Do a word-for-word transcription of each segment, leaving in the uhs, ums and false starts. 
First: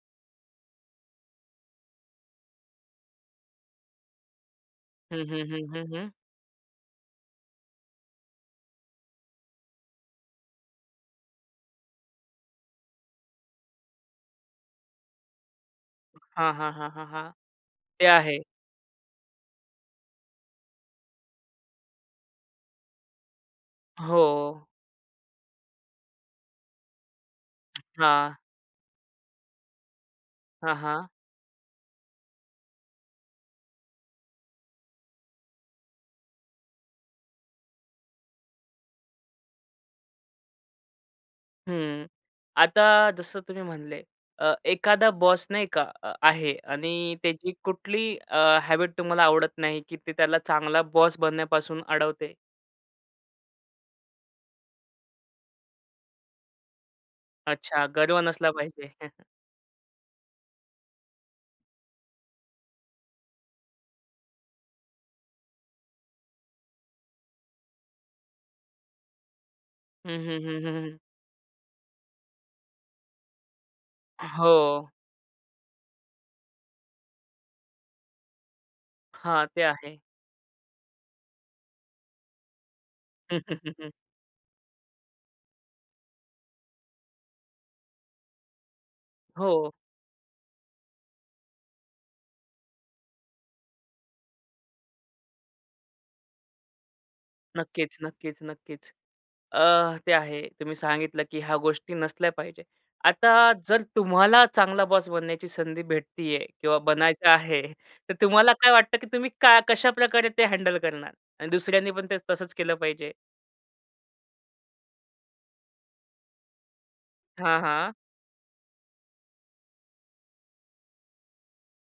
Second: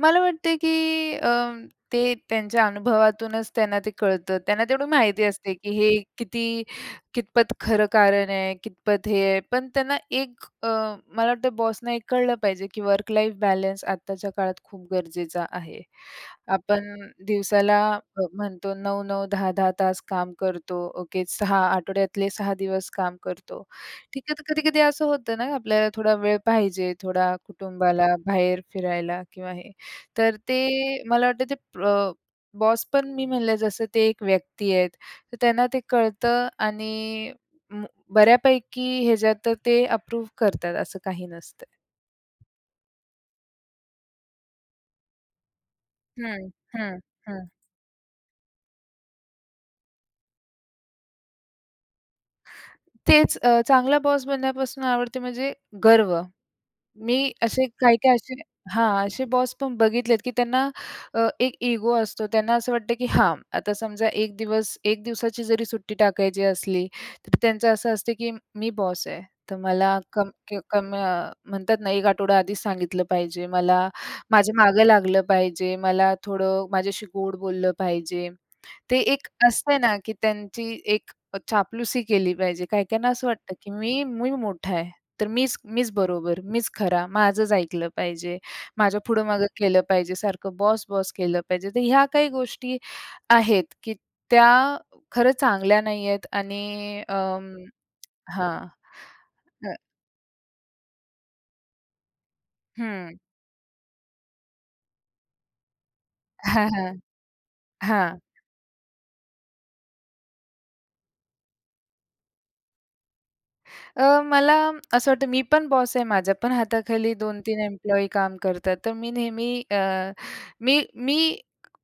मला वाटते की अ, ते त्यांच्या अनुभवातूनच त्यांना ते कळतं. त्यांना तेवढी हं, माहिती हं, असते हं, की हं, हे हं. किती, कितपत खरं कारण आहे, कितपत हे आहे? पण त्यांना एक अ, मला वाटतं बॉसना एक कळलं पाहिजे की वर्क लाईफ बॅलन्स आत्ताच्या काळात खूप गरजेचा आहे. हां, हां, आपण हां, हां, हां. दिवसाला ते आहे. म-म्हणतो नऊ-नऊ दहा-दहा तास काम करतो, ओके सहा आठवड्यातले सहा दिवस काम करतो, ठीक आहे. तर हो. कधी-कधी असं होतं ना आपल्याला थोडा वेळ पाहिजे, थोडा कुटुंबाला हां. बाहेर फिरायला किंवा हे. तर हां, ते हां. मला वाटतं ते प्र बॉस पण मी म्हणलं जसं ते एक व्यक्ती आहेत तर त्यांना ते कळतं आणि म बऱ्यापैकी ह्याच्यात तर ते अप्रूव्ह करतात. असं काही नसतं. हं, आता जसं तुम्ही म्हणले अ, एखादा बॉस नाही का अ हं, आहे हं, आणि हं. त्याची कुठली अ, हॅबिट तुम्हाला आवडत नाही की ते त्याला चांगला बॉस बनण्यापासून अडवते? तेच अ, चांगला बॉस बनण्यापासून आवडते म्हणजे गर्व. मी असे अच्छा काही-काही गर्व असे नसला पाहिजे. हां असे बॉस पण बघितलेत की त्यांना अ, एक इगो असतो. त्यांना असं वाटतं की हां. आता समजा एक दिवस, एक दिवसाची जरी सुट्टी टाकायची असली तर त्यांचं असं असतं की "मी बॉस आहे. तर मला हं, कम हं, की हं, हं, कमी" हं. अ, म्हणतात ना, "एक आठवडा आधीच सांगितलं पाहिजे. मला, माझ्या मागं हो. लागलं पाहिजे, मला थोडं माझ्याशी गोड बोललं पाहिजे." ते एक हां, ते असतं आहे. ना, की त्यांची एक चापलुसी केली पाहिजे. काही-काहीना असं वाटतं की मी, मी मोठा आहे, तर मीच, मीच बरोबर, मीच खरा, माझंच ऐकलं पाहिजे, माझ्या पुढं-मागं हो. केलं पाहिजे, सारखं बॉस-बॉस केलं पाहिजे. तर ह्या काही गोष्टी आहेत की त्या खरंच चांगल्या नाहीयेत आणि अ, नक्कीच, नक्कीच, हां, नक्कीच. हं. अ, ते आहे. तुम्ही सांगितलं की ह्या गोष्टी नसल्या पाहिजेत. हं. आता जर तुम्हाला चांगला बॉस बनण्याची संधी भेटतीये किंवा बनायचं आहे, तर हां. तुम्हाला काय वाटतं की तुम्ही का? कशाप्रकारे ते हँडल करणार? आणि दुसऱ्यांनी पण ते तसंच केलं पाहिजे? अ, मला असं वाटतं, मी पण बॉस आहे. माझ्या पण हाताखाली दोन हां, तीन हां. एम्प्लॉयी काम करतात. तर मी नेहमी अ, मी, मी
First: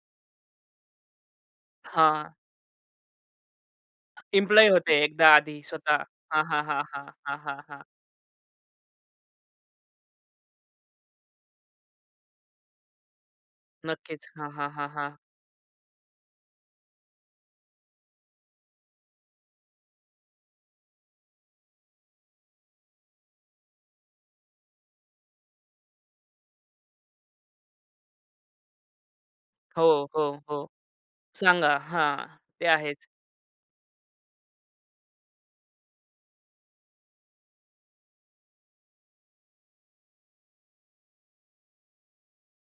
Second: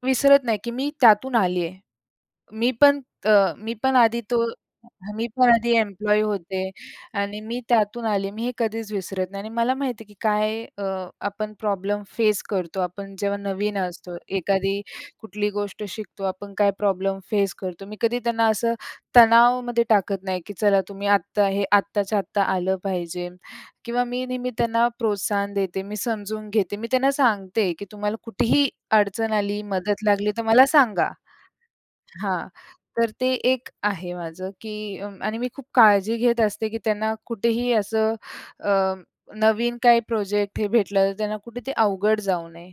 विसरत नाही की मी त्यातून आली आहे. हां. मी पण, अ, मी पण आधी तो एम्प्लॉयी होते मी एकदा पण आधी आधी स्वतः? एम्प्लॉयी हां, हां, होते हां, हां, हां, आणि हां, मी हां. त्यातून आले, मी हे कधीच विसरत नाही आणि मला माहिती आहे की काय अ, आपण प्रॉब्लेम फेस करतो. आपण जेव्हा नवीन असतो, नक्कीच. हां, हां, एखादी हां, हां. कुठली गोष्ट शिकतो, आपण काय प्रॉब्लेम फेस करतो. मी कधी त्यांना असं तणावामध्ये टाकत नाही की चला तुम्ही आत्ता हे आत्ताच्या-आत्ता आलं पाहिजे किंवा मी नेहमी त्यांना प्रोत्साहन देते. मी समजून घेते. मी त्यांना सांगते की तुम्हाला कुठेही अडचण आली, हो, मदत हो, लागली तर हो, मला सांगा सांगा. हां, हां, ते आहेच. तर ते एक आहे माझं की उम्म आणि मी खूप काळजी घेत असते की त्यांना कुठेही असं अ, नवीन काही प्रोजेक्ट हे भेटलं तर त्यांना कुठे ते अवघड जाऊ नये.